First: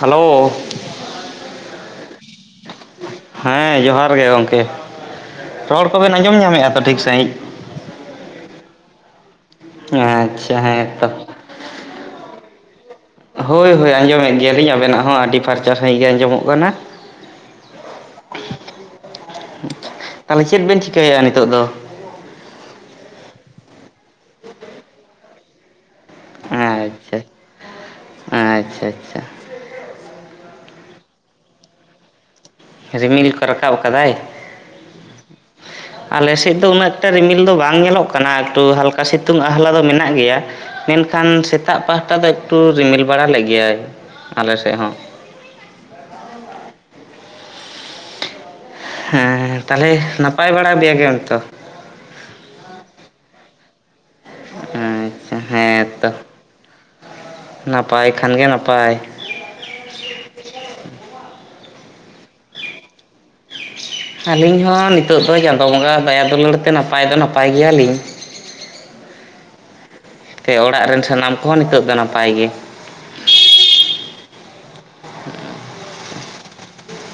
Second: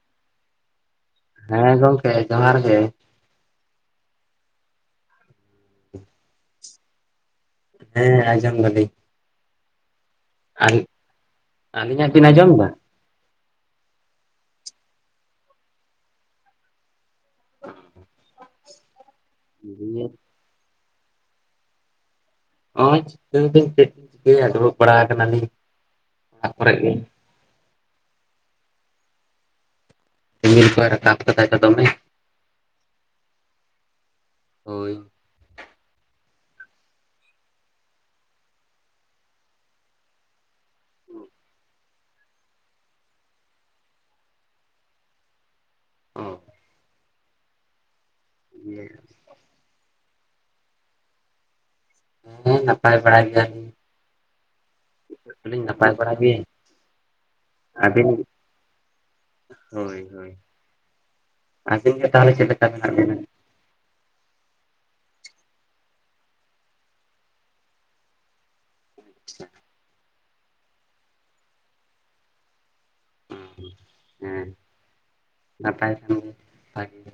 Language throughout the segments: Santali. ᱦᱮᱞᱳ᱾ ᱦᱮᱸ ᱜᱚᱝᱠᱮ ᱡᱚᱦᱟᱨ ᱜᱮ᱾ ᱦᱮᱸ ᱡᱚᱦᱟᱨ ᱜᱮ ᱜᱚᱢᱠᱮ ᱨᱚᱲ ᱠᱚᱵᱮᱱ ᱟᱸᱡᱚᱢ ᱧᱟᱢᱮᱜᱼᱟ ᱛᱚ ᱴᱷᱤᱠ ᱥᱟᱺᱦᱤᱡ᱾ ᱦᱮᱸ, ᱟᱡᱚᱢ ᱫᱟᱞᱤᱧ᱾ ᱟᱪᱪᱷᱟ ᱦᱮᱸ ᱛᱚ᱾ ᱟᱹᱞᱤᱧᱟᱜ ᱵᱤᱱ ᱟᱸᱡᱚᱢ ᱮᱫᱟ? ᱦᱳᱭ ᱦᱳᱭ ᱟᱸᱡᱚᱢᱮᱜ ᱜᱮᱭᱟ ᱞᱤᱧ ᱟᱵᱮᱱᱟᱜ ᱦᱚᱸ ᱟᱹᱰᱤ ᱯᱷᱟᱨᱪᱟ ᱥᱟᱺᱦᱤᱡ ᱜᱮ ᱟᱸᱡᱚᱢᱚᱜ ᱠᱟᱱᱟ᱾ [inaudible] ᱛᱟᱦᱚᱞᱮ ᱪᱮᱫ ᱵᱮᱱ ᱪᱤᱠᱟᱹᱭᱮᱜᱼᱟ ᱱᱤᱛᱚᱜ ᱫᱚ? ᱚᱸᱭ [inaudible] ᱫᱩᱲᱩᱵ ᱵᱟᱲᱟ ᱠᱟᱱᱟ ᱞᱤᱧ᱾ ᱟᱪᱪᱷᱟ, ᱟᱪᱪᱷᱟ ᱟᱪᱪᱷᱟ᱾ ᱨᱤᱢᱤᱞ ᱠᱚᱭ ᱨᱟᱠᱟᱵ ᱠᱟᱫᱟᱭ ᱛᱚ ᱫᱚᱢᱮ᱾ ᱨᱤᱢᱤᱞ ᱠᱚ ᱨᱟᱠᱟᱵ ᱠᱟᱫᱟᱭ᱾ ᱦᱳᱭ᱾ [inaudible] ᱟᱞᱮ ᱥᱮᱫ ᱫᱚ ᱩᱱᱟᱹᱜ ᱮᱠᱴᱟ ᱨᱤᱢᱤᱞ ᱫᱚ ᱵᱟᱝ ᱧᱮᱞᱚᱜ ᱠᱟᱱᱟ ᱮᱠᱴᱩ ᱦᱟᱞᱠᱟ ᱥᱤᱛᱩᱝ ᱟᱦᱟᱞᱟ ᱫᱚ ᱢᱮᱱᱟᱜ ᱜᱮᱭᱟ᱾ ᱢᱮᱱᱠᱷᱟᱱ ᱥᱮᱛᱟᱜ ᱯᱟᱦᱴᱟ ᱫᱚ ᱮᱠᱴᱩ ᱨᱤᱢᱤᱞ ᱵᱟᱲᱟ ᱞᱮᱜ ᱜᱮᱭᱟᱭ ᱟᱞᱮ ᱥᱮᱜ ᱦᱚᱸ᱾ ᱚ᱾ ᱤᱭᱟᱹ ᱦᱮᱸ ᱛᱟᱦᱚᱞᱮ ᱱᱟᱯᱟᱭ ᱵᱟᱲᱟ ᱵᱮ ᱜᱮᱢ ᱛᱚ᱾ ᱦᱮᱸ, ᱱᱟᱯᱟᱭ ᱵᱟᱲᱟ ᱜᱮ᱾ ᱟᱪᱪᱷᱟ ᱱᱟᱯᱟᱭ ᱦᱮᱸᱛᱚ ᱵᱟᱲᱟ ᱜᱮ ᱱᱟᱯᱟᱭ ᱟᱹᱵᱤᱱ ᱠᱷᱟᱱ ᱜᱮ ᱱᱟᱯᱟᱭ᱾ ᱦᱳᱭ, ᱦᱳᱭ, ᱟᱵᱤᱱ ᱜᱮ ᱛᱟᱦᱚᱞᱮ ᱪᱮᱫ ᱞᱮᱠᱟ ᱢᱮᱱᱟᱜ ᱵᱤᱱᱟ? ᱟᱹᱞᱤᱧ ᱦᱚᱸ ᱱᱤᱛᱚᱜ ᱫᱚ ᱪᱟᱸᱫᱳ ᱵᱚᱸᱜᱟᱼᱟᱜ ᱫᱟᱭᱟ ᱫᱩᱞᱟᱹᱲ ᱛᱮ ᱱᱟᱯᱟᱭ ᱫᱚ ᱱᱟᱯᱟᱭ ᱜᱮᱭᱟ ᱞᱤᱧ᱾ [inaudible] ᱛᱮ ᱚᱲᱟᱜ ᱨᱮᱱ ᱥᱟᱱᱟᱢ ᱠᱚᱦᱚᱸ ᱱᱤᱛᱚᱜ ᱫᱚ ᱱᱟᱯᱟᱭ ᱜᱮ᱾ ᱚᱸ ᱦᱮᱸ ᱱᱟᱯᱟᱭ ᱠᱷᱟᱱ ᱵᱷᱟᱜᱮ ᱜᱮ᱾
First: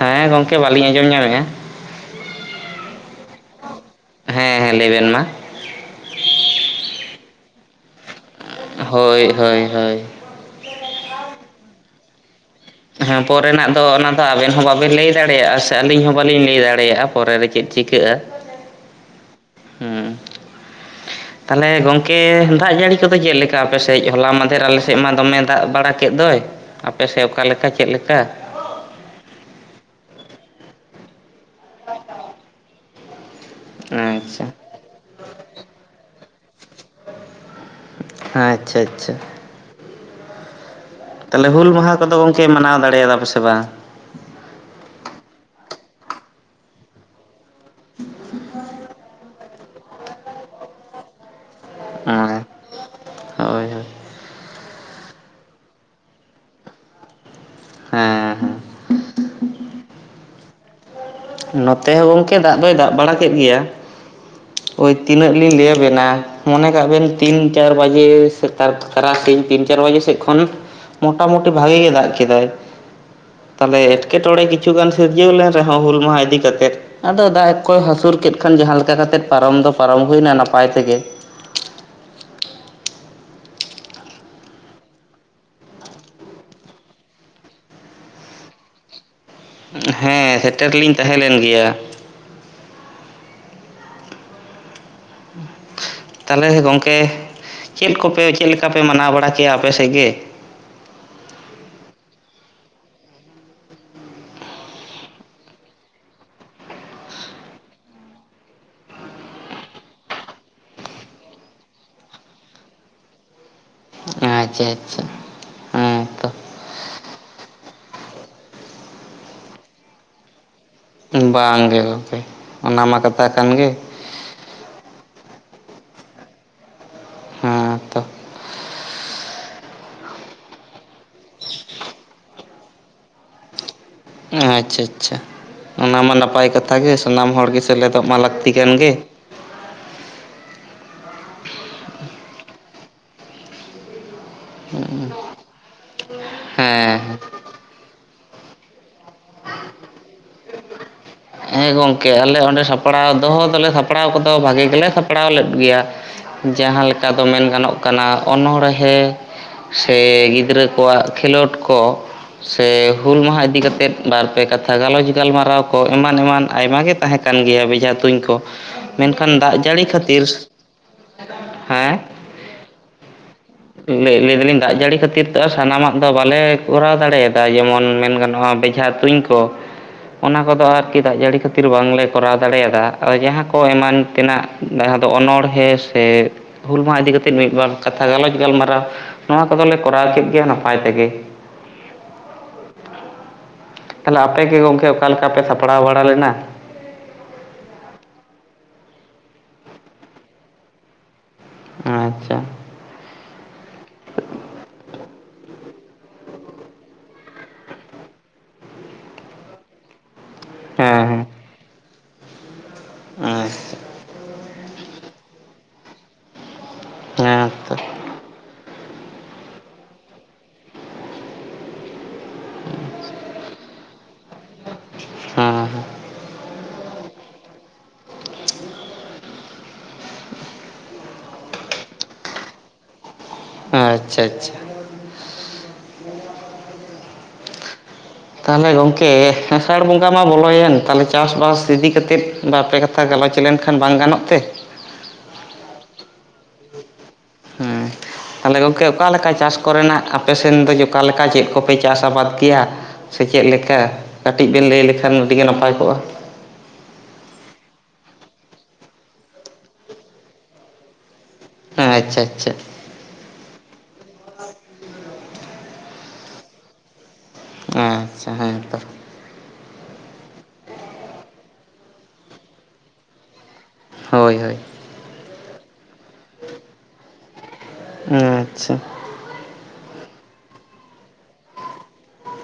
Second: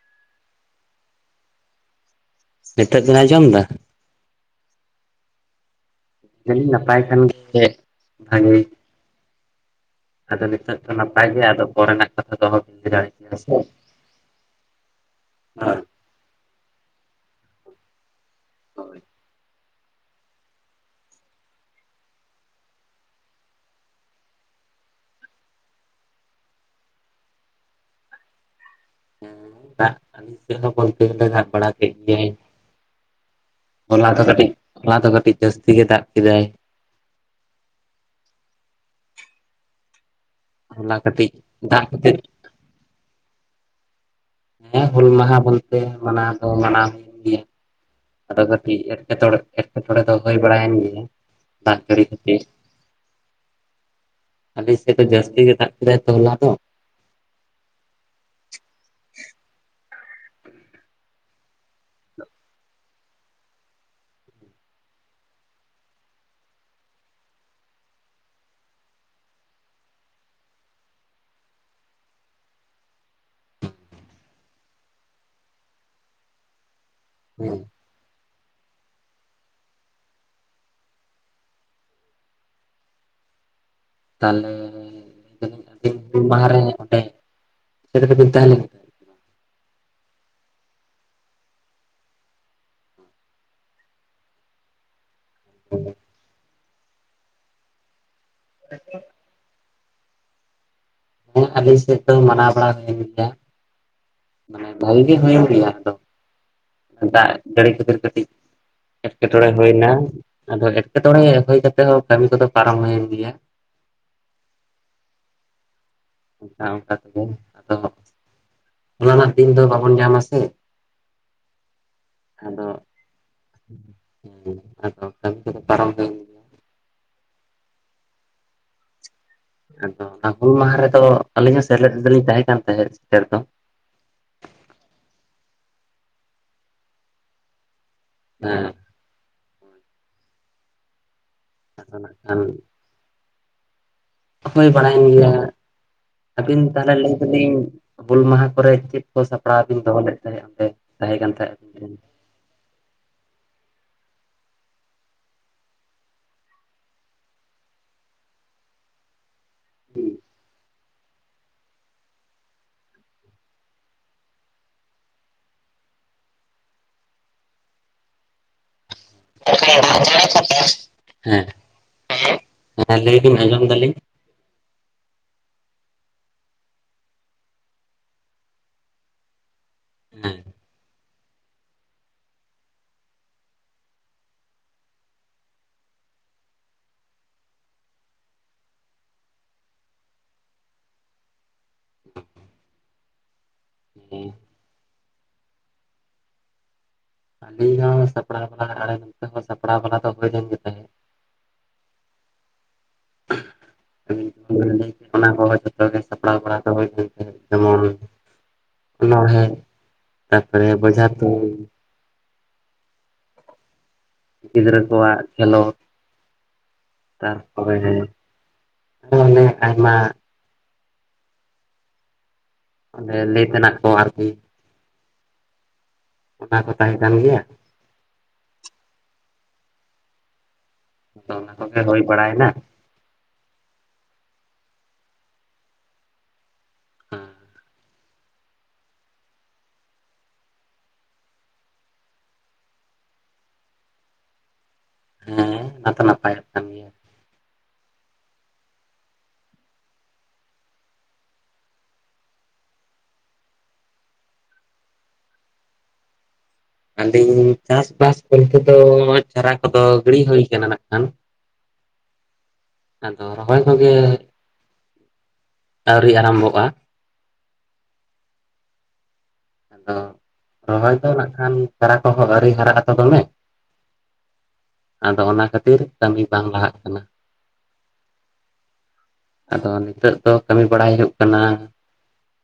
ᱦᱮᱸ ᱜᱚᱢᱠᱮ ᱵᱟᱹᱞᱤᱧ ᱟᱸᱡᱚᱢ ᱧᱟᱢᱮᱜᱼᱟ᱾ ᱧᱤᱛᱚᱜ ᱵᱤᱱ ᱟᱸᱡᱚᱢ ᱫᱟ? ᱦᱮᱸ ᱦᱮᱸ ᱞᱟᱹᱭᱵᱤᱱ ᱢᱟ᱾ ᱫᱟᱞᱤᱞ ᱱᱟᱯᱟᱭ ᱠᱷᱟᱱ ᱜᱮ ᱵᱷᱟᱜᱤ᱾ ᱦᱳᱭ, ᱦᱳᱭ, ᱦᱳᱭ᱾ ᱟᱫᱚ ᱱᱤᱛᱚᱜ ᱫᱚ ᱱᱟᱯᱟᱭ ᱜᱮ, ᱟᱫᱚ ᱯᱚᱨᱮᱱᱟᱜ ᱠᱟᱛᱷᱟ ᱫᱚ ᱚᱦᱚ ᱵᱤᱱ ᱞᱟᱹᱭ ᱫᱟᱲᱮ ᱦᱮᱸ, ᱠᱮᱭᱟ ᱥᱮ ᱦᱳᱭ ᱯᱚᱨᱮᱱᱟᱜ ᱫᱚ ᱚᱱᱟ ᱫᱚ ᱟᱵᱮᱱ ᱦᱚᱸ ᱵᱟᱵᱮᱱ ᱞᱟᱹᱭ ᱫᱟᱲᱮᱭᱟᱜᱼᱟ ᱥᱮ ᱟᱹᱞᱤᱧ ᱦᱚᱸ ᱵᱟᱹᱞᱤᱧ ᱞᱟᱹᱭ ᱫᱟᱲᱮᱭᱟᱜᱼᱟ᱾ ᱯᱚᱨᱮ ᱫᱚ ᱪᱮᱫ ᱪᱤᱠᱟᱹᱜᱼᱟ᱾ ᱦᱳᱭ᱾ ᱦᱩᱸ᱾ ᱛᱟᱦᱚᱞᱮ ᱜᱚᱝᱠᱮ ᱫᱟᱜ ᱡᱟᱹᱲᱤ ᱠᱚᱫᱚ ᱪᱮᱜ ᱞᱮᱠᱟ ᱟᱯᱮ ᱥᱮᱡ ᱦᱚᱞᱟ ᱢᱟᱸᱫᱷᱮᱨ ᱟᱞᱮ ᱥᱮᱜ ᱢᱟ ᱫᱚᱢᱮ ᱫᱟᱜ ᱵᱟᱲᱟ ᱠᱮᱫ ᱫᱚᱭ᱾ ᱟᱯ ᱥᱮᱫ ᱚᱠᱟᱞᱮᱠᱟ ᱪᱮᱫᱮᱠᱟ᱾ ᱦᱮᱸ ᱫᱟᱜ [unintelligible] ᱜᱮᱞᱮ ᱫᱟᱜ ᱵᱟᱲᱟ ᱠᱮᱫ ᱜᱮᱭᱟᱭ ᱦᱚᱞᱟ ᱫᱚ ᱟᱪᱪᱷᱟ ᱠᱟᱹᱴᱤᱡ, ᱦᱚᱞᱟ ᱫᱚ ᱠᱟᱹᱴᱤᱡ, ᱡᱟᱹᱥᱛᱤ ᱜᱮ ᱫᱟᱜ ᱠᱮᱫᱟᱭ᱾ ᱟᱪᱪᱷᱟ - ᱟᱪᱪᱷᱟ ᱦᱚᱞᱟ ᱠᱟᱹᱴᱤᱡ ᱛᱟᱦᱚᱞᱮ ᱦᱩᱞ ᱫᱟᱜ ᱢᱟᱦᱟ ᱠᱚᱫᱚ ᱠᱟᱛᱮᱫ ᱜᱚᱝᱠᱮ ᱢᱟᱱᱟᱣ ᱫᱟᱲᱮᱭᱟᱫᱼᱟ ᱯᱮᱥᱮ ᱵᱟᱝ? ᱦᱮᱸ ᱦᱩᱞ ᱢᱟᱦᱟ ᱵᱚᱞᱛᱮ ᱢᱟᱱᱟᱣ ᱫᱚ ᱢᱟᱱᱟᱣ ᱜᱮᱭᱟ ᱟᱫᱚ ᱠᱟᱹᱴᱤᱡ ᱮᱴᱠᱮᱼᱴᱚᱲᱮ ᱮᱴᱠᱮᱴᱚᱬᱮ ᱫᱚ ᱦᱩᱭ ᱵᱟᱲᱟᱭᱮᱱ ᱜᱮ ᱫᱟᱜ ᱡᱟᱲᱤ ᱠᱷᱟᱹᱛᱤᱨ ᱦᱳᱭ ᱦᱳᱭ ᱦᱮᱸ ᱟᱞᱮ ᱥᱮᱫ ᱫᱚ ᱡᱟᱹᱥᱛᱤ ᱜᱮ ᱫᱟᱜ ᱠᱮᱫᱟᱭ ᱛᱚᱞᱟ ᱫᱚ᱾ ᱦᱮᱸ ᱱᱚᱛᱮ ᱦᱚᱸ ᱜᱚᱝᱠᱮ ᱫᱟᱜ ᱫᱚᱭ ᱫᱟᱵ ᱵᱟᱲᱟ ᱠᱮᱫ ᱜᱮᱭᱟ ᱳᱭ ᱛᱤᱱᱟᱹᱜ ᱞᱤᱧ ᱞᱟᱹᱭ ᱟᱵᱮᱱᱟ ᱢᱚᱱᱮ ᱠᱟᱜ ᱵᱮᱱ ᱛᱤᱱ ᱪᱟᱨ ᱵᱟᱡᱮ ᱥ ᱛᱟᱨᱟᱥᱤᱧ ᱛᱤᱱ ᱪᱟᱨ ᱵᱟᱡᱮ ᱥᱮᱫ ᱠᱷᱚᱱ ᱢᱳᱴᱟᱢᱩᱴᱤ ᱵᱷᱟᱜᱮ ᱜᱮ ᱫᱟᱜ ᱠᱮᱫᱟᱭ ᱛᱟᱦᱚᱞᱮ ᱮᱴᱠᱮᱴᱚᱬᱮ ᱠᱤᱪᱷᱩ ᱜᱟᱱ ᱥᱤᱨᱡᱟᱹᱣ ᱞᱮᱱ ᱨᱮᱦᱚᱸ, ᱦᱩᱞ ᱢᱟᱦᱟ ᱤᱫᱤ ᱠᱟᱛᱮᱫ ᱟᱫᱚ ᱫᱟᱜ ᱦᱮᱸ ᱠᱚᱭ ᱦᱟᱹᱥᱩᱨ ᱠᱮᱫ ᱠᱷᱟᱱ ᱡᱟᱦᱟᱸ ᱞᱮᱠᱟ ᱠᱟᱛᱮᱫ ᱯᱟᱨᱚᱢ ᱫᱚ ᱯᱟᱨᱚᱢ ᱦᱩᱭᱱᱟ ᱱᱟᱯᱟᱭ ᱛᱮᱜᱮ ᱛᱟᱦᱚᱞᱮ [unintelligible] ᱦᱩᱞ ᱢᱟᱦᱟ ᱨᱮ ᱚᱸᱰᱮ [unintelligible] ᱛᱟᱦᱮᱞᱮᱱᱟ᱾ ᱦᱮᱸ ᱥᱮᱴᱮᱨᱞᱤᱧ ᱛᱟᱦᱮᱸ ᱞᱮᱱ ᱜᱮᱭᱟ [inaudible] ᱛᱟᱦᱚᱞᱮ ᱜᱚᱝᱠᱮ ᱪᱮᱫ ᱠᱚᱯᱮ ᱪᱮᱫ ᱞᱮᱠᱟᱯᱮ ᱢᱟᱱᱟᱣ ᱵᱟᱲᱟ ᱠᱮᱭᱟ ᱟᱯᱮᱥᱮᱫ ᱜᱮ? ᱦᱮᱸ ᱟᱹᱞᱤᱧ ᱥᱮᱫ ᱫᱚ ᱢᱟᱱᱟᱣ ᱵᱟᱲᱟ ᱦᱩᱭᱮᱱ ᱜᱮᱭᱟ ᱢᱟᱱᱮ ᱵᱷᱟᱜᱤ ᱜᱮ ᱦᱩᱭᱩᱜ ᱜᱮᱭᱟ ᱟᱫᱚ ᱫᱟᱜ ᱡᱟᱹᱲᱤ ᱠᱷᱟᱹᱛᱤᱨ ᱠᱟᱹᱴᱤᱡ ᱮᱴᱠᱮᱴᱚᱬᱮ ᱦᱩᱭ ᱮᱱᱟ ᱟᱫᱚ ᱮᱴᱠᱮᱴᱚᱬᱮ ᱦᱩᱭ ᱠᱟᱛᱮᱜ ᱦᱚᱸ ᱠᱟᱹᱢᱤ ᱠᱚᱫᱚ ᱯᱟᱨᱚᱢ ᱦᱩᱭᱮᱱ ᱜᱮᱭᱟ ᱟᱪᱪᱷᱟ - ᱟᱪᱪᱷᱟ ᱦᱮᱸ ᱛᱚ ᱚᱱᱠᱟ ᱚᱱᱠᱟ ᱛᱮᱜᱮ ᱟᱫᱚ ᱚᱱᱟᱢᱟ ᱫᱤᱱ ᱫᱚ ᱵᱟᱵᱚᱱ ᱧᱟᱢᱟ ᱥᱮ ᱵᱟᱝ ᱜᱮ ᱜᱚᱝᱠᱮ ᱟᱫᱚ ᱚᱱᱟ ᱢᱟ ᱠᱟᱛᱷᱟ ᱠᱟᱱ ᱜᱮ [unintelligible] ᱯᱟᱨᱚᱢ ᱦᱩᱭᱮᱱ ᱜᱮᱭᱟ ᱦᱮᱸ ᱛᱚ ᱟᱫᱚ ᱚᱱᱟ ᱦᱩᱞ ᱢᱟᱦᱟ ᱨᱮᱫᱚ ᱟᱹᱞᱤᱧ ᱦᱚᱸ ᱥᱮᱞᱮᱫ ᱫᱚᱞᱤᱧ ᱛᱟᱦᱮᱸ ᱠᱟᱱ ᱛᱟᱦᱮᱸᱫ ᱥᱮᱴᱮᱨ ᱫᱚ ᱟᱪᱪᱷᱟᱼᱟᱪᱪᱷᱟ ᱚᱱᱟ ᱢᱟ ᱱᱟᱯᱟᱭ ᱠᱟᱛᱷᱟ ᱜᱮ, ᱥᱟᱱᱟᱢ ᱦᱚᱲ ᱜᱮ ᱥᱮᱞᱮᱫᱚᱜ ᱢᱟ ᱞᱟᱹᱠᱛᱤ ᱠᱟᱱ ᱦᱮᱸ ᱜᱮ ᱟᱫᱚ ᱱᱟᱜ ᱠᱷᱟᱱ ᱚᱠᱚᱭ ᱵᱟᱲᱟᱭᱮᱱ ᱜᱮᱭᱟ ᱟᱹᱵᱤᱱ ᱛᱟᱦᱚᱞᱮ ᱦᱮᱸ ᱞᱟᱹᱭ ᱫᱟᱞᱤᱧ ᱦᱩᱞ ᱢᱟᱦᱟ ᱠᱚᱨᱮ ᱪᱮᱫ ᱠᱚ ᱥᱟᱯᱲᱟᱣ ᱵᱤᱱ ᱫᱚᱦᱚ ᱞᱮᱫ? ᱛᱟᱦᱮᱸᱫ ᱚᱸᱰᱮ ᱛᱟᱦᱮᱸ ᱠᱟᱱ ᱛᱟᱦᱮᱸᱫ ᱟᱹᱵᱤᱱ ᱦᱮᱸ ᱴᱷᱮᱱ ᱜᱚᱝᱠᱮ ᱟᱞᱮ ᱚᱸᱰᱮ ᱥᱟᱯ ᱥᱟᱯᱲᱟᱣ ᱫᱚᱦᱚ ᱫᱚᱞᱮ ᱥᱟᱯᱲᱟᱣ ᱠᱚᱫᱚ ᱵᱷᱟᱜᱮ ᱜᱮᱞᱮ ᱥᱟᱯᱲᱟᱣ ᱞᱮᱫ ᱜᱮᱭᱟ ᱡᱟᱦᱟᱸ ᱞᱮᱠᱟ ᱫᱚ ᱢᱮᱱ ᱜᱟᱱᱚᱜ ᱠᱟᱱᱟ ᱚᱱᱚᱬᱦᱮᱸ ᱥᱮ ᱜᱤᱫᱽᱨᱟᱹ ᱠᱚᱣᱟᱜ ᱠᱷᱮᱞᱳᱰ ᱠᱚ ᱥᱮ ᱦᱩᱞ ᱢᱟᱦᱟ ᱤᱫᱤ ᱠᱟᱛᱮᱫ ᱵᱟᱨᱯᱮ ᱠᱟᱛᱷᱟ ᱜᱟᱞᱚᱪ ᱜᱟᱞᱢᱟᱨᱟᱣ ᱠᱚ ᱮᱢᱟᱱ ᱮᱢᱟᱱ ᱟᱭᱢᱟ ᱜᱮ ᱛᱟᱦᱮᱸ ᱠᱟᱱ ᱜᱮᱭᱟ ᱵᱮᱡᱟ ᱛᱩᱧ ᱠᱚ ᱢᱮᱱᱠᱷᱟᱱ ᱫᱟᱜ ᱡᱟᱹᱲᱤ ᱠᱷᱟᱹᱛᱤᱨ ᱦᱮᱸ ᱦᱮᱸ ᱞᱟᱹᱭ ᱵᱤᱱ ᱟᱸᱡᱚᱢ ᱫᱟᱞᱤᱧ ᱞᱟᱹᱭ ᱞᱟᱹᱭ ᱫᱟᱞᱤᱧ ᱫᱟᱜ ᱡᱟᱹᱲᱤ ᱠᱷᱟᱹᱛᱤᱨ ᱛᱮ ᱥᱟᱱᱟᱢᱟ-ᱜ ᱫᱚ ᱵᱟᱞᱮ ᱠᱚᱨᱟᱣ ᱫᱟᱲᱮᱭᱟᱫᱼᱟ ᱡᱮᱢᱚᱱ ᱢᱮᱱ ᱜᱟᱱᱚᱜᱼᱟ ᱵᱮᱡᱷᱟ ᱛᱩᱧ ᱠᱚᱼᱼ ᱦᱮᱸ ᱚᱱᱟ ᱠᱚᱫᱚ ᱟᱨᱠᱤ ᱫᱟᱜ ᱡᱟᱹᱲᱤ ᱠᱷᱟᱹᱛᱤᱨ ᱵᱟᱝ ᱞᱮ ᱠᱚᱨᱟᱣ ᱫᱟᱲᱮᱭᱟᱫᱼᱟ ᱟᱫᱚ ᱡᱟᱦᱟᱸ ᱠᱚ ᱮᱢᱟᱱ ᱛᱮᱱᱟᱜ ᱡᱟᱦᱟᱸ ᱫᱚ ᱚᱱᱬᱦᱮᱸ ᱥᱮ ᱦᱩᱞ ᱢᱟᱦᱟ ᱤᱫᱤ ᱠᱟᱛᱮᱫ ᱢᱤᱫ ᱵᱟᱨ ᱠᱟᱛᱷᱟ ᱜᱟᱞᱚᱪ ᱜᱟᱞᱢᱟᱨᱟᱣ ᱱᱚᱣᱟ ᱠᱚᱫᱚᱞᱮ ᱠᱚᱨᱟᱣ ᱠᱮᱫ ᱜᱮᱭᱟ ᱱᱟᱯᱟᱭ ᱛᱮᱜᱮ ᱛᱟᱦᱚᱞᱮ ᱟᱯᱮ ᱜᱮ ᱜᱚᱢᱠᱮ ᱚᱠᱟ ᱞᱮᱠᱟ ᱯᱮ ᱥᱟᱯᱲᱟᱣ ᱵᱟᱲᱟ ᱞᱮᱱᱟ? [unintelligible] ᱥᱟᱯᱲᱟᱣ ᱵᱟᱞᱟ ᱟᱨ ᱱᱚᱛ ᱦᱚᱸ ᱥᱟᱯᱲᱟᱣ ᱵᱟᱲᱟ ᱫᱚ ᱦᱩᱭ ᱞᱮᱱ ᱜᱮ ᱛᱟᱦᱮᱸᱫ ᱟᱪᱪᱷᱟ [unintelligible] ᱚᱱᱟ ᱠᱚ ᱡᱚᱛᱚᱜ ᱜᱮ ᱥᱟᱯᱲᱟᱣ ᱵᱟᱲᱟ ᱡᱮᱢᱚᱱ ᱚᱱᱟᱬᱦᱮ, ᱛᱟᱨᱯᱚᱨᱮ ᱵᱮᱡᱷᱟ ᱦᱮᱸ ᱦᱮᱸ ᱛᱩᱧ [unintelligible] ᱜᱤᱫᱽᱨᱟᱹ ᱠᱚᱣᱟᱜ ᱠᱷᱮᱞᱳᱰ ᱦᱮᱸ ᱛᱚ ᱛᱟᱨᱯᱚᱨᱮ ᱜᱮ ᱚᱱᱮ ᱟᱭᱢᱟᱼᱼ ᱟᱰᱮ ᱞᱟᱹᱭ ᱛᱮᱱᱟᱜ ᱠᱚ ᱟᱨᱠᱤ᱾ ᱦᱮᱸ᱾ ᱚᱱᱟ ᱠᱚ ᱛᱟᱦᱮᱸ ᱠᱟᱱ ᱜᱮᱭᱟ᱾ ᱚᱱᱟ ᱠᱚ ᱜᱮ ᱦᱩᱭ ᱵᱟᱲᱟᱭᱮᱱᱟ᱾ ᱟᱪᱪᱷᱟ ᱟᱪᱪᱷᱟ᱾ [unintelligible] ᱛᱟᱦᱚᱞᱮ ᱜᱚᱢᱠᱮ ᱟᱥᱟᱲ ᱵᱚᱸᱜᱟ ᱢᱟ ᱵᱚᱞᱚᱭᱮᱱ ᱛᱟᱦᱚᱞᱮ ᱪᱟᱥᱵᱟᱥ ᱤᱫᱤ ᱠᱟᱛᱮᱫᱼᱼ ᱵᱟᱨ ᱯᱮ ᱠᱟᱛᱷᱟ ᱜᱟᱞᱚᱪ ᱞᱮᱱᱠᱷᱟᱱ ᱵᱟᱝ ᱜᱟᱱᱚᱜ ᱛᱮ? ᱦᱮᱸ ᱚᱱᱟ ᱫᱚ ᱱᱟᱯᱟᱭᱚᱜ ᱠᱟᱱ ᱜᱮᱭᱟ᱾ [unintelligible] ᱛᱟᱞᱮ ᱜᱚᱢᱠᱮ ᱚᱠᱟ ᱞᱮᱠᱟ ᱪᱟᱥ ᱠᱚ ᱨᱮᱱᱟᱜ ᱟᱯᱮ ᱥᱮᱱ ᱫᱚ ᱚᱠᱟ ᱞᱮᱠᱟ ᱪᱮᱫ ᱠᱚᱯᱮ ᱪᱟᱥ ᱟᱵᱟᱫ ᱜᱮᱭᱟ? ᱥᱮ ᱪᱮᱫ ᱞᱮᱠᱟ ᱠᱟᱹᱴᱤᱡ ᱵᱮᱱ ᱞᱟᱹᱭ ᱞᱮᱠᱷᱟᱱ ᱟᱹᱰᱤ ᱜᱮ ᱱᱟᱯᱟᱭ ᱠᱚᱜᱼᱟ᱾ ᱟᱹᱞᱤᱧ ᱪᱟᱥᱵᱟᱥ ᱠᱚᱨᱮ ᱛᱮᱫᱚ ᱪᱟᱨᱟ ᱠᱚᱫᱚ ᱜᱤᱲᱤ ᱦᱩᱭ ᱠᱟᱱᱟ ᱱᱟᱜ ᱠᱷᱟᱱ᱾ ᱟᱪᱪᱷᱟ ᱟᱪᱪᱷᱟ᱾ ᱟᱫᱚ ᱨᱚᱦᱚᱭ ᱠᱚᱜᱮ ᱟᱹᱣᱨᱤ ᱟᱨᱟᱢᱵᱚᱜᱼᱟ᱾ ᱟᱪᱪᱷᱟ ᱦᱮᱸ ᱛᱚ᱾ ᱚ ᱨᱚᱦᱚᱭ ᱫᱚ ᱱᱟᱜ ᱠᱷᱟᱱ ᱪᱟᱨᱟ ᱠᱚᱦᱚᱸ ᱟᱹᱨᱤ ᱦᱟᱨᱟᱜ ᱟᱛᱚ ᱫᱚᱢᱮ᱾ ᱦᱳᱭ ᱦᱳᱭ᱾ ᱟᱫᱚ ᱚᱱᱟ ᱠᱷᱟᱹᱛᱤᱨ ᱠᱟᱹᱢᱤ ᱵᱟᱝ ᱞᱟᱦᱟᱜ ᱠᱟᱱᱟ᱾ ᱟᱪᱪᱷᱟ᱾ ᱟᱫᱚ ᱱᱤᱛᱚᱜ ᱫᱚ ᱠᱟᱹᱢᱤ ᱵᱟᱲᱟᱭ ᱦᱩᱭᱩᱜ ᱠᱟᱱᱟ᱾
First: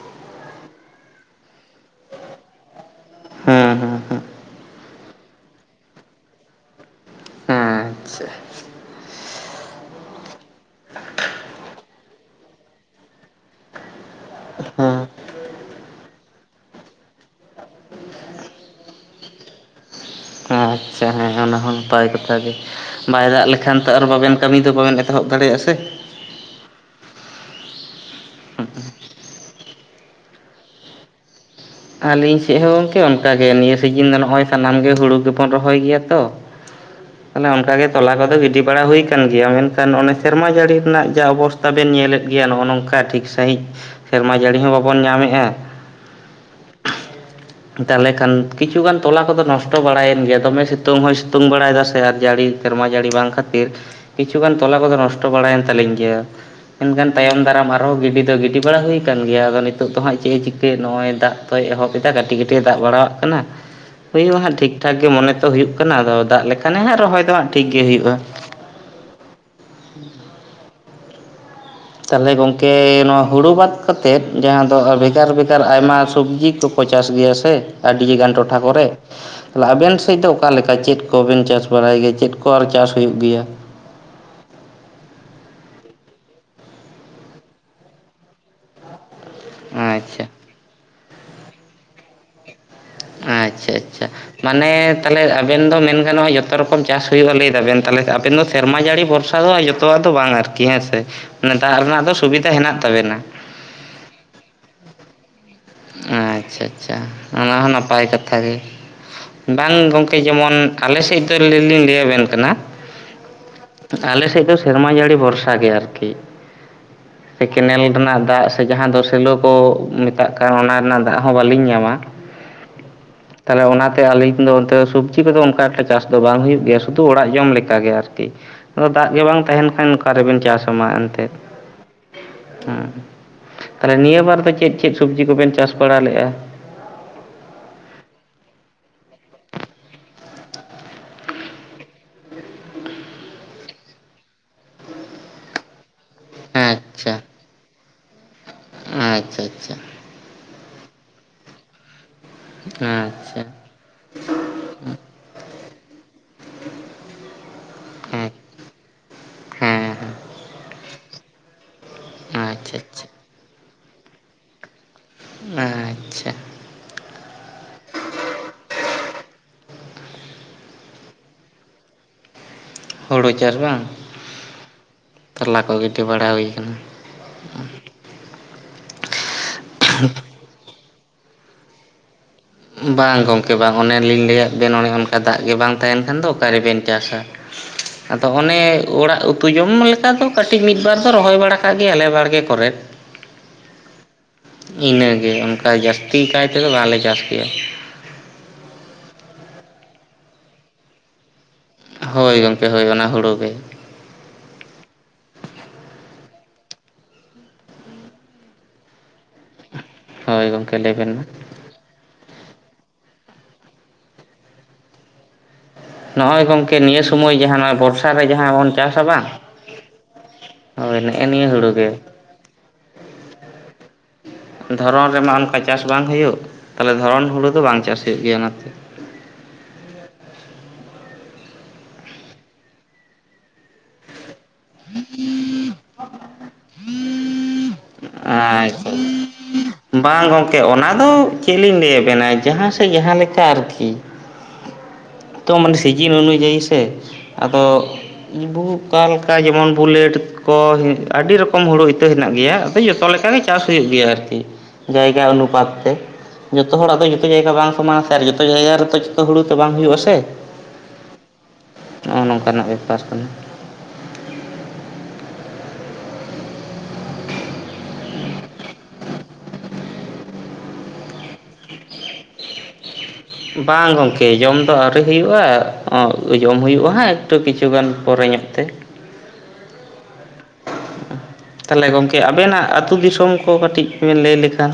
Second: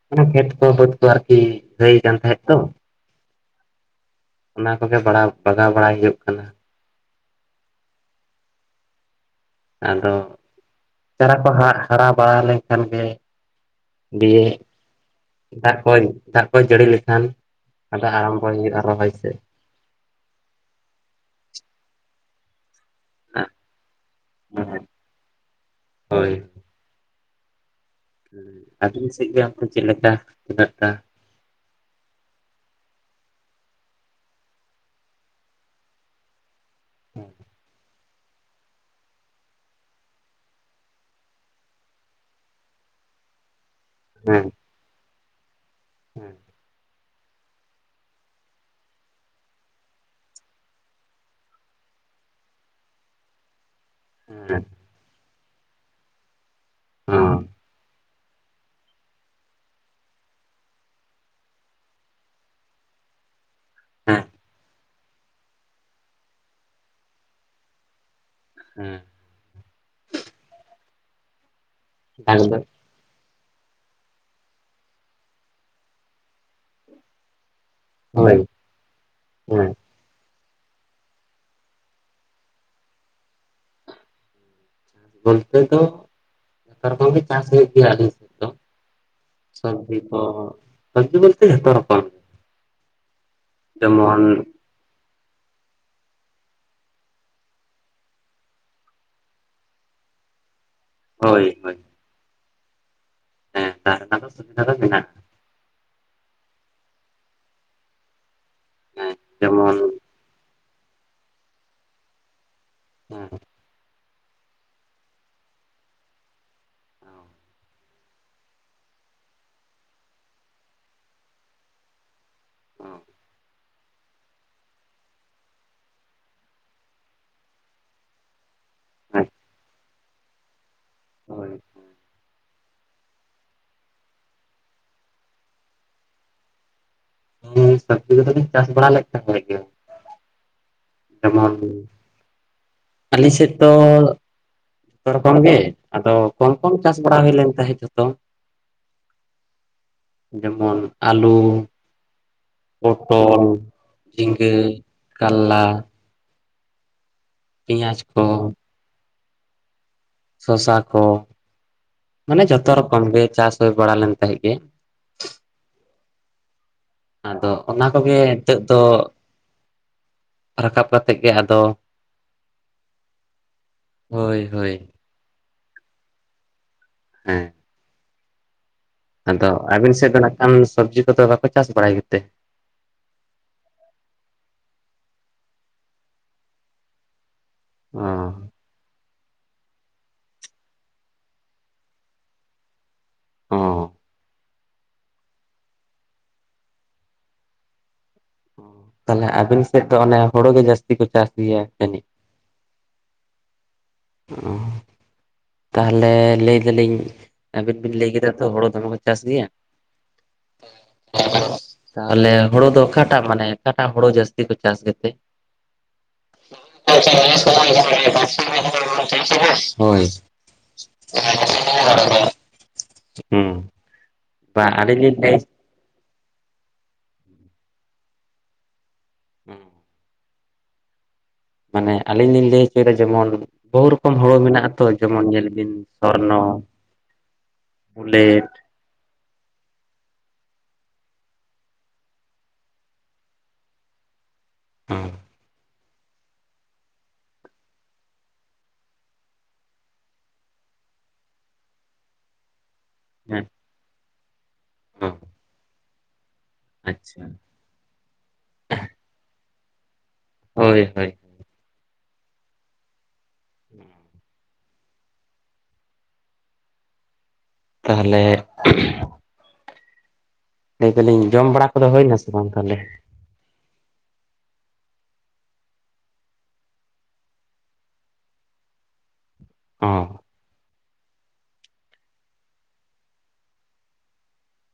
ᱢᱟᱱᱮ ᱠᱷᱮᱛ ᱠᱚ ᱵᱟᱹᱫᱽ ᱠᱚ ᱟᱨᱠᱤ ᱜᱷᱟᱹᱭ ᱠᱟᱱᱟ ᱛᱟᱦᱮᱸᱫ ᱛᱚ᱾ ᱦᱮᱸ ᱦᱮᱸ ᱦᱮᱸ᱾ ᱚᱱᱟ ᱠᱚᱜᱮ ᱵᱟᱲᱟᱣ ᱵᱟᱜᱟᱣ ᱵᱟᱲᱟᱭ ᱦᱩᱭᱩᱜ ᱠᱟᱱᱟ᱾ ᱦᱮᱸ ᱟᱪᱪᱷᱟ᱾ ᱟᱫᱚ ᱪᱟᱨᱟ ᱠᱚ ᱦᱟᱜ ᱦᱟᱨᱟ ᱵᱟᱲᱟ ᱞᱮᱱᱠᱷᱟᱱ ᱜᱮᱼᱼ ᱫᱤᱭᱮ ᱦᱮᱸ ᱫᱟᱜ ᱠᱚᱧᱼᱼ ᱫᱟᱜ ᱠᱚᱭ ᱡᱟᱹᱲᱤ ᱞᱮᱠᱷᱟᱱ ᱟᱫᱚ ᱟᱨᱟᱢᱵᱚᱭ ᱦᱩᱭᱩᱜᱼᱟ, ᱨᱚᱦᱚᱭ ᱥᱮᱫ᱾ ᱟᱪᱪᱷᱟ ᱦᱮᱸ ᱚᱱᱟ ᱦᱚᱸ ᱱᱟᱯᱟᱭ ᱠᱟᱛᱷᱟ ᱜᱮ, ᱵᱟᱭ ᱫᱟᱜ ᱞᱮᱠᱷᱟᱱ ᱛᱚ ᱟᱨ ᱵᱟᱵᱮᱱᱼᱼ ᱠᱟᱹᱢᱤ ᱫᱚ ᱵᱟᱵᱮᱱ ᱮᱛᱚᱦᱚᱵ ᱫᱟᱲᱮᱭᱟᱜᱼᱟ ᱥᱮ᱾ ᱦᱳᱭ᱾ ᱟᱹᱵᱤᱱ ᱥᱮᱫ ᱜᱮ ᱚᱱᱛᱮ ᱪᱮᱫ ᱞᱮᱠᱟ [unintelligible] ᱟᱹᱞᱤᱧ ᱥᱮᱫ ᱦᱚᱸ ᱜᱚᱝᱠᱮ ᱚᱱᱠᱟ ᱜᱮ ᱱᱤᱭᱟᱹ ᱥᱤᱡᱤᱱ ᱫᱚ ᱱᱚᱜᱼᱚᱭ ᱥᱟᱱᱟᱢ ᱜᱮ ᱦᱩᱲᱩ ᱜᱮᱵᱚᱱ ᱨᱚᱦᱚᱭ ᱜᱮᱭᱟ ᱛᱚ᱾ ᱦᱮᱸ᱾ ᱛᱟᱦᱚᱞᱮ ᱚᱱᱠᱟ ᱜᱮ ᱛᱚᱞᱟ ᱠᱚᱫᱚ ᱜᱤᱰᱤ ᱵᱟᱲᱟ ᱦᱩᱭ ᱟᱠᱟᱱ ᱜᱮᱭᱟ, ᱢᱮᱱᱠᱷᱟᱱ ᱚᱱᱮ ᱥᱮᱨᱢᱟ ᱡᱟᱹᱲᱤ ᱨᱮᱱᱟᱜ ᱡᱟ ᱚᱵᱚᱥᱼᱼ ᱛᱟ ᱵᱮᱱ ᱧᱮᱞᱮᱫ ᱜᱮᱭᱟ ᱱᱚᱜᱼᱚ ᱱᱚᱝᱠᱟ ᱴᱷᱤᱠ ᱥᱟᱺᱦᱤᱡ ᱥᱮᱨᱢᱟ ᱦᱮᱸ ᱡᱟᱹᱲᱤ ᱦᱚᱸ ᱵᱟᱵᱚᱱ ᱧᱟᱢᱮᱜᱼᱟ᱾ ᱦᱮᱸ ᱛᱟᱦᱚᱞᱮ ᱠᱷᱟᱱ ᱠᱤᱪᱷᱩᱜᱟᱱ ᱛᱚᱞᱟ ᱠᱚᱫᱚ ᱱᱚᱥᱴᱚ ᱵᱟᱲᱟᱭᱮᱱ ᱜᱮᱭᱟ, ᱫᱚᱢᱮ ᱥᱤᱛᱩᱝ ᱦᱚᱸᱭ ᱥᱤᱛᱩᱝ ᱵᱟᱲᱟᱭᱮᱫᱟ ᱥᱮ ᱟᱨ ᱡᱟᱹᱲᱤᱼᱼ ᱥᱮᱨᱢᱟ ᱡᱟᱹᱲᱤ ᱵᱟᱝ ᱠᱷᱟᱹᱛᱤᱨ ᱠᱤᱪᱷᱩᱩᱜᱟᱱ ᱦᱮᱸ ᱛᱚᱞᱟ ᱠᱚᱫᱚ ᱱᱚᱥᱴᱚ ᱵᱟᱲᱟᱭᱮᱱ ᱛᱟᱹᱞᱤᱧ ᱜᱮᱭᱟ᱾ ᱮᱱᱠᱷᱟᱱ ᱛᱟᱭᱚᱢ ᱫᱟᱨᱟᱢ ᱟᱨᱦᱚᱸ ᱜᱤᱰᱤ ᱫᱚ ᱜᱤᱰᱤ ᱵᱟᱲᱟ ᱦᱩᱭ ᱟᱠᱟᱱ ᱜᱮᱭᱟ ᱟᱫᱚ ᱱᱤᱛᱚᱜ ᱫᱚ ᱦᱟᱸᱜ ᱪᱮᱫ ᱮ ᱪᱤᱠᱟᱹᱭ ᱱᱚᱜᱼᱚᱭ ᱫᱟᱜᱼᱼ ᱡᱚᱛᱚᱭ ᱮᱦᱚᱵ ᱮᱫᱟ ᱠᱟᱹᱴᱤᱡ ᱠᱟᱹᱴᱤᱡ ᱮ ᱫᱟᱜ ᱵᱟᱲᱟᱣᱟᱜ ᱠᱟᱱᱟ ᱦᱮᱸ ᱦᱩᱭᱩᱜᱼᱟ ᱦᱟᱸᱜ ᱴᱷᱤᱠ᱾ ᱴᱷᱟᱠ ᱜᱮ ᱢᱚᱱᱮ ᱛᱚ ᱦᱩᱭᱩᱜ ᱠᱟᱱᱟ, ᱟᱫᱚ ᱫᱟᱜ ᱞᱮᱠᱷᱟᱱ ᱮ ᱦᱟᱸᱜ ᱨᱚᱦᱚᱭ ᱫᱚ ᱦᱟᱜ ᱴᱷᱤᱠ ᱜᱮ ᱦᱩᱭᱩᱜᱼᱟ᱾ ᱦᱮᱸ᱾ [unintelligible] ᱛᱟᱦᱚᱞᱮ ᱦᱮᱸ ᱜᱚᱝᱠᱮ ᱱᱚᱣᱟᱼᱼ ᱦᱩᱲᱩ ᱵᱟᱫ ᱠᱟᱛᱮᱫ ᱡᱟᱦᱟᱸ ᱫᱚ ᱵᱷᱮᱜᱟᱨ ᱵᱷᱮᱜᱟᱨ ᱟᱭᱢᱟ ᱥᱚᱵᱽᱡᱤ ᱠᱚᱠᱚ ᱪᱟᱥ ᱜᱮᱭᱟ ᱥᱮ᱾ ᱟᱹᱰᱤ ᱜᱟᱱ ᱦᱳᱭ ᱴᱚᱴᱷᱟ ᱠᱚᱨᱮ ᱟᱫᱚ ᱦᱮᱸ ᱟᱵᱮᱱᱼᱼ ᱥᱮᱫ ᱫᱚ ᱚᱠᱟ ᱞᱮᱠᱟ ᱪᱮᱫ ᱠᱚ ᱵᱮᱱ ᱪᱟᱥ ᱵᱟᱲᱟᱭ ᱜᱮᱭᱟ, ᱪᱮᱫ ᱠᱚ ᱟᱨ ᱪᱟᱥ ᱦᱩᱭᱩᱜ ᱜᱮᱭᱟ? ᱱᱚᱱᱛᱮ ᱫᱚ ᱥᱟᱨᱟ ᱠᱷᱚᱱ ᱜᱮ ᱪᱟᱥ ᱦᱩᱭᱩᱜ ᱜᱮᱭᱟ ᱫᱚ ᱥᱚᱵᱫᱤ ᱠᱚ ᱟᱪᱪᱷᱟ ᱥᱚᱵᱡᱤ ᱵᱚᱞᱛᱮ ᱡᱮᱛᱚ ᱨᱚᱠᱚᱢ ᱜᱮ ᱟᱪᱪᱷᱟ ᱟᱪᱪᱷᱟ ᱡᱮᱢᱚᱱ ᱢᱟᱱᱮ ᱛᱟᱦᱚᱞᱮ ᱟᱵᱮᱱ ᱫᱚ ᱢᱮᱱ ᱜᱟᱱᱚᱜᱼᱟ ᱡᱚᱛᱚ ᱨᱚᱠᱚᱢ ᱪᱟᱥ ᱦᱩᱭᱩᱜᱼᱟ ᱞᱟᱹᱭ ᱫᱟᱵᱮᱱ ᱛᱟᱦᱚᱞᱮ ᱟᱵᱮᱱ ᱫᱚ ᱥᱮᱨᱢᱟ ᱡᱟᱹᱲᱤ ᱵᱷᱚᱨᱥᱟ ᱫᱚ ᱡᱚᱛᱚᱣᱟᱜ ᱫᱚ ᱵᱟᱝ ᱟᱨᱠᱤ ᱠᱤ ᱦᱮᱸᱥᱮ ᱦᱳᱭ ᱦᱳᱭ ᱫᱟᱜ ᱨᱮᱱᱟᱜ ᱫᱚ ᱥᱩᱵᱤᱫᱷᱟ ᱦᱮᱱᱟᱜ ᱛᱟᱵᱮᱱᱟ ᱦᱮᱸ ᱫᱟᱜ ᱨᱮᱟᱱᱟᱜ ᱫᱚ ᱥᱩᱵᱤᱫᱷᱟ ᱫᱚ ᱢᱮᱱᱟᱜᱼᱟ ᱟᱪᱪᱷᱟ ᱟᱪᱪᱷᱟ ᱚᱱᱟ ᱦᱚᱸ ᱱᱟᱯᱟᱭ ᱠᱟᱛᱷᱟ ᱜᱮ ᱦᱮᱸ ᱵᱟᱝ ᱡᱮᱢᱚᱱ ᱜᱚᱝᱠᱮ ᱡᱮᱢᱚᱱ ᱟᱞᱮ ᱥᱮᱫ ᱫᱚ ᱞᱤᱧ ᱞᱟᱹ ᱟᱵᱮᱱ ᱠᱟᱱᱟ ᱦᱮᱸ ᱟᱞᱮ ᱥᱮᱫ ᱫᱚ ᱥᱮᱨᱢᱟ ᱡᱟᱹᱲᱤ ᱵᱷᱚᱨᱥᱟ ᱜᱮ ᱟᱨᱠᱤ ᱥᱮ ᱠᱮᱱᱮᱞ ᱨᱮᱱᱟᱜ ᱫᱟᱜ ᱡᱟᱦᱟᱸ ᱫᱚ ᱥᱮᱞᱚ ᱠᱚ ᱢᱮᱛᱟᱜ ᱠᱟᱱ ᱚᱱᱟ ᱨᱮᱱᱟᱜ ᱫᱟᱜ ᱦᱚᱸ ᱵᱟᱹᱞᱤᱧ ᱧᱟᱢᱟ ᱛᱟᱦᱚᱞᱮ ᱚᱱᱟᱛᱮ ᱟᱹᱞᱤᱧ ᱫᱚ ᱚᱱᱛᱮ ᱥᱚᱵᱡᱤ ᱠᱚᱫᱚ ᱚᱱᱠᱟ ᱮᱴ ᱪᱟᱥ ᱫᱚ ᱵᱟᱝ ᱦᱩᱭᱩᱜ ᱜᱮᱭᱟ ᱥᱩᱫᱷᱩ ᱚᱲᱟᱜ ᱡᱚᱢ ᱞᱮᱠᱟᱜᱮ ᱟᱨᱠᱤ ᱟᱫᱚ ᱫᱟᱜ ᱜᱮ ᱦᱮᱸ ᱵᱟᱝ ᱛᱟᱦᱮᱱ ᱠᱷᱟᱱ ᱚᱠᱟ ᱨᱮᱵᱮᱱ ᱪᱟᱥ ᱟ ᱢᱟ ᱮᱱᱛᱮᱜ ᱦᱳᱭ ᱦᱮᱸ ᱛᱟᱦᱚᱞᱮ ᱱᱤᱭᱟᱹ ᱵᱟᱨ ᱫᱚ ᱪᱮᱫ ᱪᱮᱫ ᱥᱚᱵᱡᱤ ᱠᱚᱵᱮᱱ ᱪᱟᱥ ᱵᱟᱲᱟ ᱞᱮᱼᱟ ᱦᱩ ᱥᱚᱵᱽᱡᱤ ᱠᱚᱫᱚᱞᱤᱧ ᱪᱟᱥ ᱵᱟᱲᱟ ᱞᱮᱫ ᱛᱟᱦᱮᱸ ᱜᱮ ᱡᱮᱢᱚᱱ ᱟᱞᱮ ᱥᱮᱫ ᱫᱚ ᱡᱚᱛᱚ ᱨᱚᱠᱚᱢ ᱜᱮ ᱟᱫᱚ ᱠᱚᱢ ᱠᱚᱢ ᱪᱟᱥ ᱟᱪᱪᱷᱟ ᱵᱟᱲᱟ ᱦᱩᱭ ᱞᱮᱱ ᱛᱟᱦᱮᱸ ᱡᱚᱛᱚ ᱟᱪᱪᱷᱟ ᱟᱪᱪᱷᱟ ᱡᱮᱢᱚᱱ ᱟᱹᱞᱩ ᱯᱚᱴᱚᱞ ᱟᱪᱪᱷᱟ ᱡᱷᱤᱸᱜᱟᱹ ᱠᱟᱨᱞᱟ ᱯᱮᱸᱭᱟᱡ ᱠᱚ ᱦᱮᱸ ᱦᱮᱸ ᱥᱚᱥᱟ ᱠᱚ ᱢᱟᱱᱮ ᱦᱮᱸ ᱡᱷᱚᱛᱚ ᱟᱪᱪᱷᱟ ᱨᱚᱠᱚᱢ ᱟᱪᱪᱷᱟ ᱜᱮ ᱪᱟᱥ ᱦᱩᱭ ᱵᱟᱲᱟ ᱞᱮᱱ ᱛᱟᱦᱮᱸᱫ ᱜᱮ ᱟᱪᱪᱷᱟ ᱟᱫᱚ ᱚᱱᱟ ᱠᱚᱜᱮ ᱱᱤᱛᱚᱜ ᱫᱚ ᱨᱟᱠᱟᱵ ᱠᱟᱛᱮᱫ ᱜᱮ ᱟᱫᱚ ᱦᱩᱲᱩ ᱪᱟᱥ ᱵᱟᱝ ᱦᱳᱭ ᱦᱳᱭ ᱛᱟᱞᱟ ᱠᱚ ᱜᱤᱰᱤ ᱵᱟᱲᱟ ᱦᱩᱭ ᱠᱟᱱᱟ ᱦᱮᱸ ᱟᱫᱚ ᱟᱵᱤᱱ ᱥᱮᱫ ᱫᱚ ᱱᱟᱜ ᱠᱷᱟᱱ ᱥᱚᱵᱽᱡᱤ ᱠᱚᱫᱚ ᱵᱟᱠᱚ ᱪᱟᱥ ᱵᱟᱲᱟᱭ ᱜᱮᱛᱮ ᱵᱟᱝ ᱜᱚᱢᱠᱮ ᱵᱟᱝ ᱚᱱᱮᱞᱤᱧ ᱞᱟᱹᱭᱟᱫ ᱵᱮᱱ ᱚᱱᱮ ᱚᱱᱠᱟ ᱫᱟᱜ ᱜᱮ ᱵᱟᱝ ᱛᱟᱦᱮᱱ ᱠᱷᱟᱱ ᱫᱚ ᱚᱠᱟ ᱨᱮ ᱵᱮᱱ ᱪᱟᱥᱟ ᱚ ᱟᱫᱚ ᱚᱱᱮ ᱚᱲᱟᱜ ᱩᱛᱩ ᱡᱚᱢ ᱞᱮᱠᱟ ᱫᱚ ᱠᱟᱹᱴᱤᱡ ᱢᱤᱫ ᱵᱟᱨ ᱫᱚ ᱨᱚᱦᱚᱭ ᱵᱟᱲᱟ ᱠᱟᱜ ᱜᱮᱭᱟ ᱞᱮ ᱵᱟᱲᱜᱮ ᱠᱚᱨᱮᱫ ᱚ ᱤᱱᱟᱹᱜᱮ ᱚᱱᱠᱟ ᱡᱟᱹᱥᱛᱤ ᱠᱟᱭ ᱛᱮᱫᱚ ᱵᱟᱞᱮ ᱪᱟᱥ ᱠᱮᱭᱟ ᱛᱟᱦᱚᱞᱮ ᱟᱵᱤᱱ ᱥᱮᱫ ᱫᱚ ᱚᱱᱮ ᱦᱩᱲᱳ ᱜᱮ ᱡᱟᱹᱥᱛᱤ ᱠᱚ ᱪᱟᱥ ᱜᱮᱭᱟ ᱡᱟᱹᱱᱤᱡ ᱦᱳᱭ ᱜᱚᱢᱠᱮ ᱦᱳᱭ ᱚᱱᱟ ᱦᱩᱲᱩ ᱜᱮ ᱚ ᱛᱟᱦᱚᱞᱮ ᱞᱟᱹᱭᱫᱟᱞᱤᱧ ᱟᱵᱤᱱ ᱵᱤᱱ ᱞᱟᱹᱭ ᱠᱮᱫᱟ ᱛᱚ ᱦᱳᱲᱳ ᱫᱚᱢᱮ ᱠᱚ ᱪᱟᱥ ᱜᱮᱭᱟ ᱦᱳᱭ ᱜᱚᱝᱠᱮ ᱞᱟᱹᱭᱵᱮᱱ ᱢᱟ ᱛᱟᱦᱚᱞᱮ ᱦᱩᱲᱩ ᱫᱚ ᱚᱠᱟᱴᱟᱜ ᱢᱟᱱᱮ ᱚᱠᱟᱴᱟᱜ ᱦᱩᱲᱩ ᱡᱟᱹᱥᱛᱤ ᱠᱚ ᱪᱟᱥ ᱜᱮᱛᱮ ᱱᱚᱜᱼᱚᱭ ᱜᱚᱢᱠᱮ ᱱᱤᱭᱟᱹ ᱥᱚᱢᱚᱭ ᱵᱚᱨᱥᱟ ᱨᱮ ᱡᱟᱦᱟᱸ ᱵᱚᱱ ᱪᱟᱥᱟ ᱵᱟᱝ ᱦᱳᱭ ᱦᱳ ᱱᱤᱭᱟᱹ ᱦᱩᱲᱩ ᱜᱮ ᱦᱮᱸ ᱫᱷᱚᱨᱚᱱ ᱨᱮᱢᱟ ᱚᱱᱠᱟ ᱪᱟᱥ ᱵᱟᱝ ᱦᱩᱭᱩᱜ ᱛᱟᱦᱞᱮ ᱫᱷᱚᱨᱚᱱ ᱦᱩᱲᱩ ᱫᱚ ᱵᱟᱝ ᱪᱟᱥ ᱦᱩᱭᱩᱜ ᱜᱮᱭᱟ ᱚᱱᱟᱛᱮ ᱦᱩᱸ ᱢᱟᱱᱮ ᱟᱞᱤᱧ ᱞᱤᱧ ᱞᱟᱹᱭ ᱦᱚᱪᱚᱭᱮᱫᱟ ᱡᱮᱢᱚᱱ ᱵᱚᱦᱩ ᱨᱚᱠᱚᱢ ᱦᱩᱲ ᱢᱮᱱᱟᱜ ᱟᱛᱚ ᱡᱮᱢᱚᱱ ᱧᱮᱞ ᱵᱤᱱ ᱥᱚᱨᱱᱚ ᱵᱩᱞᱮᱴ ᱟᱪᱪᱷᱟ ᱵᱟᱝ ᱜᱚᱢᱠᱮ ᱚᱱᱟ ᱫᱚ ᱪᱮᱫ ᱞᱤᱧ ᱞᱟᱹᱭᱟᱵᱮᱱᱟ ᱡᱟᱦᱟᱸ ᱥᱮᱮᱫ ᱡᱟᱦᱟᱸ ᱞᱮᱠᱟ ᱟᱨᱠᱤ ᱦᱮᱸ ᱛᱚ ᱢᱟᱱᱮ ᱥᱤᱡᱤᱱ ᱚᱱᱩᱡᱟᱭᱤ ᱥᱮ ᱟᱫᱚ ᱵᱚᱠᱟ ᱞᱮᱠᱟ ᱡᱮᱢᱚᱱ ᱵᱩᱞᱮᱴ ᱠᱚ ᱟᱹᱰᱤ ᱨᱚᱠᱚᱢ ᱦᱩᱲᱩ ᱤᱛᱟᱹ ᱦᱮᱱᱟᱜ ᱜᱮᱭᱟ ᱾ ᱡᱚᱛᱚᱠᱟᱜ ᱜᱮ ᱦᱮᱸ ᱪᱟᱥ ᱦᱩᱭᱩᱜ ᱜᱮᱭᱟ ᱟᱨᱠᱤ ᱾ ᱡᱟᱭᱜᱟ ᱟᱱᱩᱯᱟᱛ ᱛᱮ ᱾ ᱡᱚᱛᱚ ᱦᱚᱲᱟᱜ ᱫᱚ ᱟᱪᱪᱷᱟ ᱡᱚᱛᱚ ᱡᱟᱭᱜᱟ ᱵᱟᱝ ᱥᱚᱢᱟᱱᱟ ᱥᱮ, ᱟᱨ ᱡᱚᱛᱚ ᱡᱟᱭᱜᱟ ᱨᱮᱫᱚ ᱡᱚᱛᱚ ᱦᱩᱲᱩ ᱛᱚ ᱵᱟᱝ ᱦᱩᱭᱩᱜᱼᱟ ᱥᱮ ᱾ ᱦᱳᱭ ᱦᱳᱭ ᱱᱚᱜᱼᱚᱭ ᱱᱚᱝᱠᱟᱱᱟᱜ ᱵᱮᱯᱟᱨ ᱠᱟᱱᱟ ᱾ [inaudible] ᱛᱟᱦᱚᱞᱮ [unintelligible] ᱞᱟᱹᱭ ᱫᱟᱞᱤᱧ ᱡᱚᱢ ᱵᱟᱲᱟ ᱠᱚᱫᱚ ᱦᱩᱭᱱᱟᱥᱮ ᱵᱟᱝ ᱛᱟᱦᱚᱞᱮ? ᱵᱟᱝ ᱜᱚᱝᱠᱮ ᱡᱚᱢ ᱫᱚ ᱟᱹᱣᱨᱤ ᱦᱩᱭᱩᱜᱼᱟ, ᱡᱚᱢ ᱦᱩᱭᱩᱜᱼᱟ ᱦᱟᱜᱸ ᱛᱚ ᱠᱤᱪᱷᱩᱩᱜᱟᱱ ᱯᱚᱨᱮ ᱧᱚᱜ ᱛᱮ ᱾ [unintelligible] ᱛᱟᱦᱞᱮ ᱜᱚᱝᱠᱮ ᱟᱵᱮᱱᱟᱜ ᱟᱹᱛᱩ ᱫᱤᱥᱚᱢ ᱠᱚ ᱠᱟᱹᱴᱤᱡ ᱵᱮᱱ ᱞᱟᱹᱭ ᱞᱮᱠᱷᱟᱱ?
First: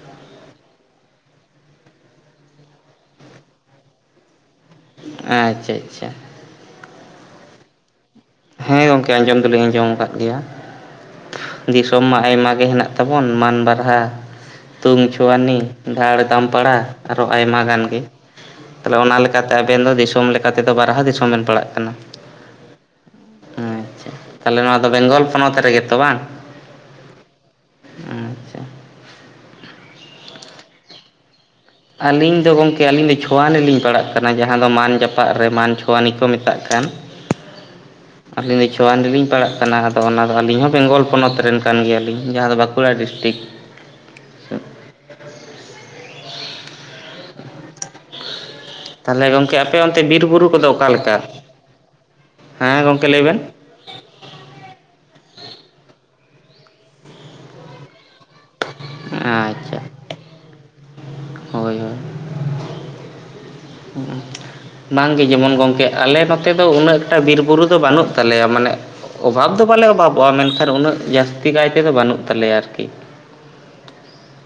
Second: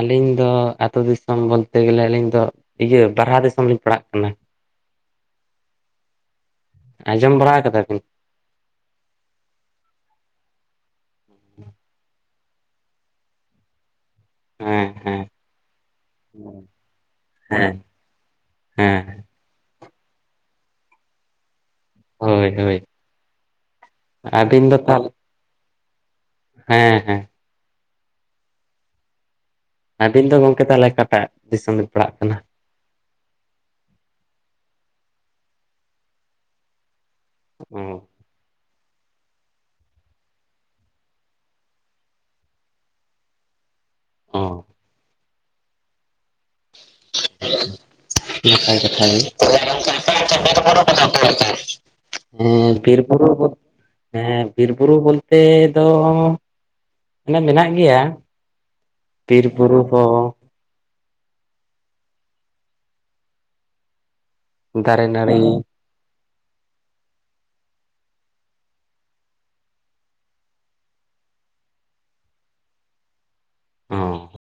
ᱟᱹᱞᱤᱧ ᱫᱚ ᱟᱹᱛᱩᱳ ᱫᱤᱥᱚᱢ ᱵᱚᱞᱛᱮ ᱜᱮᱞᱮ ᱟᱹᱞᱤᱧ ᱫᱚ ᱤᱭᱟᱹ ᱵᱟᱨᱦᱟ ᱫᱤᱥᱚᱢ ᱞᱤᱧ ᱯᱟᱲᱦᱟᱜ ᱠᱟᱱᱟ ᱾ ᱟᱪᱪᱷᱟ ᱟᱪᱪᱷᱟ, ᱟᱸᱡᱚᱢ ᱵᱟᱲᱟ ᱠᱟᱫᱟ ᱵᱤᱱ? ᱦᱳᱭ ᱜᱚᱝᱠᱮ ᱟᱸᱡᱚᱢ ᱫᱚᱞᱤᱧ ᱟᱸᱡᱚᱢ ᱟᱠᱟᱫ ᱜᱮᱭᱟ ᱾ ᱫᱤᱥᱚᱢ ᱢᱟ ᱟᱭᱢᱟ ᱜᱮ ᱦᱮᱱᱟᱜ ᱛᱟᱵᱚᱱ, ᱢᱟᱱ ᱵᱟᱨᱦᱟ, ᱦᱮᱸ ᱛᱩᱝ ᱦᱮᱸ ᱪᱷᱩᱣᱟᱱᱤ, ᱫᱷᱟᱲ ᱫᱟᱢᱯᱟᱲᱟ, ᱟᱨᱚ ᱟᱭᱢᱟ ᱦᱮᱸ ᱜᱟᱱ ᱜᱮ ᱾ ᱛᱟᱦᱚᱞᱮ ᱦᱮᱸ ᱚᱱᱟ ᱞᱮᱠᱟᱛᱮ ᱟᱵᱮᱱ ᱫᱚ ᱫᱤᱥᱚᱢ ᱞᱮᱠᱟᱛᱮᱫᱚ ᱵᱟᱨᱦᱟ ᱫᱤᱥᱚᱢ ᱵᱮᱱ ᱯᱟᱲᱟᱜ ᱠᱟᱱᱟ ᱾ ᱦᱳᱭ ᱦᱳᱭ, ᱟᱪᱪᱷᱟ, ᱛᱟᱦᱚᱞᱮ ᱱᱚᱣᱟ ᱫᱚ ᱵᱮᱝᱜᱚᱞ ᱯᱚᱱᱚᱛ ᱨᱮᱜᱮ ᱛᱚ ᱵᱟᱝ? ᱦᱮᱸ ᱦᱮᱸ ᱟᱪᱪᱷᱟ ᱟᱹᱵᱤᱱ ᱫᱚ ᱜᱚᱝᱠᱮ ᱛᱟᱦᱚᱞᱮ ᱚᱠᱟᱴᱟᱜ ᱫᱤᱥᱚᱢ ᱯᱟᱲᱟᱜ ᱟᱹᱞᱤᱧ ᱠᱟᱱᱟ ᱫᱚ ᱜᱚᱝᱠᱮ ᱟᱹᱞᱤᱧ ᱫᱚ ᱪᱷᱳᱣᱟᱱᱤ ᱞᱤᱧ ᱯᱟᱲᱟᱜ ᱠᱟᱱᱟ, ᱡᱟᱦᱟᱸ ᱫᱚ ᱢᱟᱱ ᱡᱟᱯᱟᱜ ᱨᱮ ᱢᱟᱱ ᱪᱷᱳᱣᱟᱱᱤ ᱠᱚ ᱢᱮᱛᱟᱜ ᱠᱟᱱ, ᱚ ᱟᱞᱤᱧ ᱪᱷᱳᱣᱟᱱ ᱨᱮᱞᱤᱧ ᱯᱟᱲᱟᱜ ᱠᱟᱱᱟ, ᱟᱫᱚ ᱚᱱᱟᱫᱚ ᱟᱹᱞᱤᱧ ᱦᱚᱸ ᱵᱮᱝᱜᱚᱞ ᱯᱚᱱᱚᱛ ᱨᱮᱱ ᱠᱟᱱ ᱜᱮᱭᱟᱞᱤᱧ, ᱡᱟᱦᱟᱸ ᱫᱚ ᱵᱟᱸᱠᱩᱲᱟ ᱰᱤᱥᱴᱤᱠ ᱚ ᱛᱟᱦᱚᱞᱮ ᱜᱚᱢᱠᱮ ᱟᱯᱮ ᱚᱱᱛᱮ ᱵᱤᱨᱼᱵᱩᱨᱩ ᱠᱚᱫᱚ ᱚᱠᱟᱞᱮᱠᱟ [unintelligible] ᱮᱸᱻ ᱦᱮᱸ ᱵᱤᱨ ᱜᱚᱢᱠᱮ ᱞᱟᱹᱭ ᱵᱩᱨᱩ ᱵᱮᱱ ᱦᱮᱸ ᱵᱤᱨ ᱵᱩᱨᱩ ᱵᱚᱞᱛᱮ ᱫᱚ ᱢᱟᱱᱮ ᱢᱮᱱᱟᱜ ᱜᱮᱭᱟ ᱾ ᱵᱤᱨ ᱟᱪᱪᱷᱟ ᱵᱩᱨᱩ ᱠᱚ ᱦᱳᱭ ᱦᱳᱭ, ᱫᱟᱨᱮ ᱵᱟᱝ ᱜᱮ ᱱᱟᱹᱲᱤ ᱡᱮᱢᱚᱱ ᱜᱚᱝᱠᱮ ᱟᱞᱮ ᱱᱚᱛᱮ ᱫᱚ ᱩᱱᱟᱹᱜ ᱮᱴᱟ ᱵᱤᱨᱼᱵᱩᱨᱩ ᱫᱚ ᱵᱟᱹᱱᱩᱜ ᱛᱟᱞᱮᱭᱟ, ᱢᱟᱱᱮ ᱚᱵᱷᱟᱵᱽ ᱫᱚ ᱵᱟᱞᱮ ᱚᱵᱷᱟᱵᱚᱜᱼᱟ ᱢᱮᱱᱠᱷᱟᱱ ᱩᱱᱟᱹᱜ ᱡᱟᱹᱥᱛᱤ ᱜᱟᱭ ᱛᱮᱫᱚ ᱵᱟᱹᱱᱩᱜ ᱛᱟᱞᱮᱭᱟ ᱟᱨᱠᱤ ᱾ [unintelligible]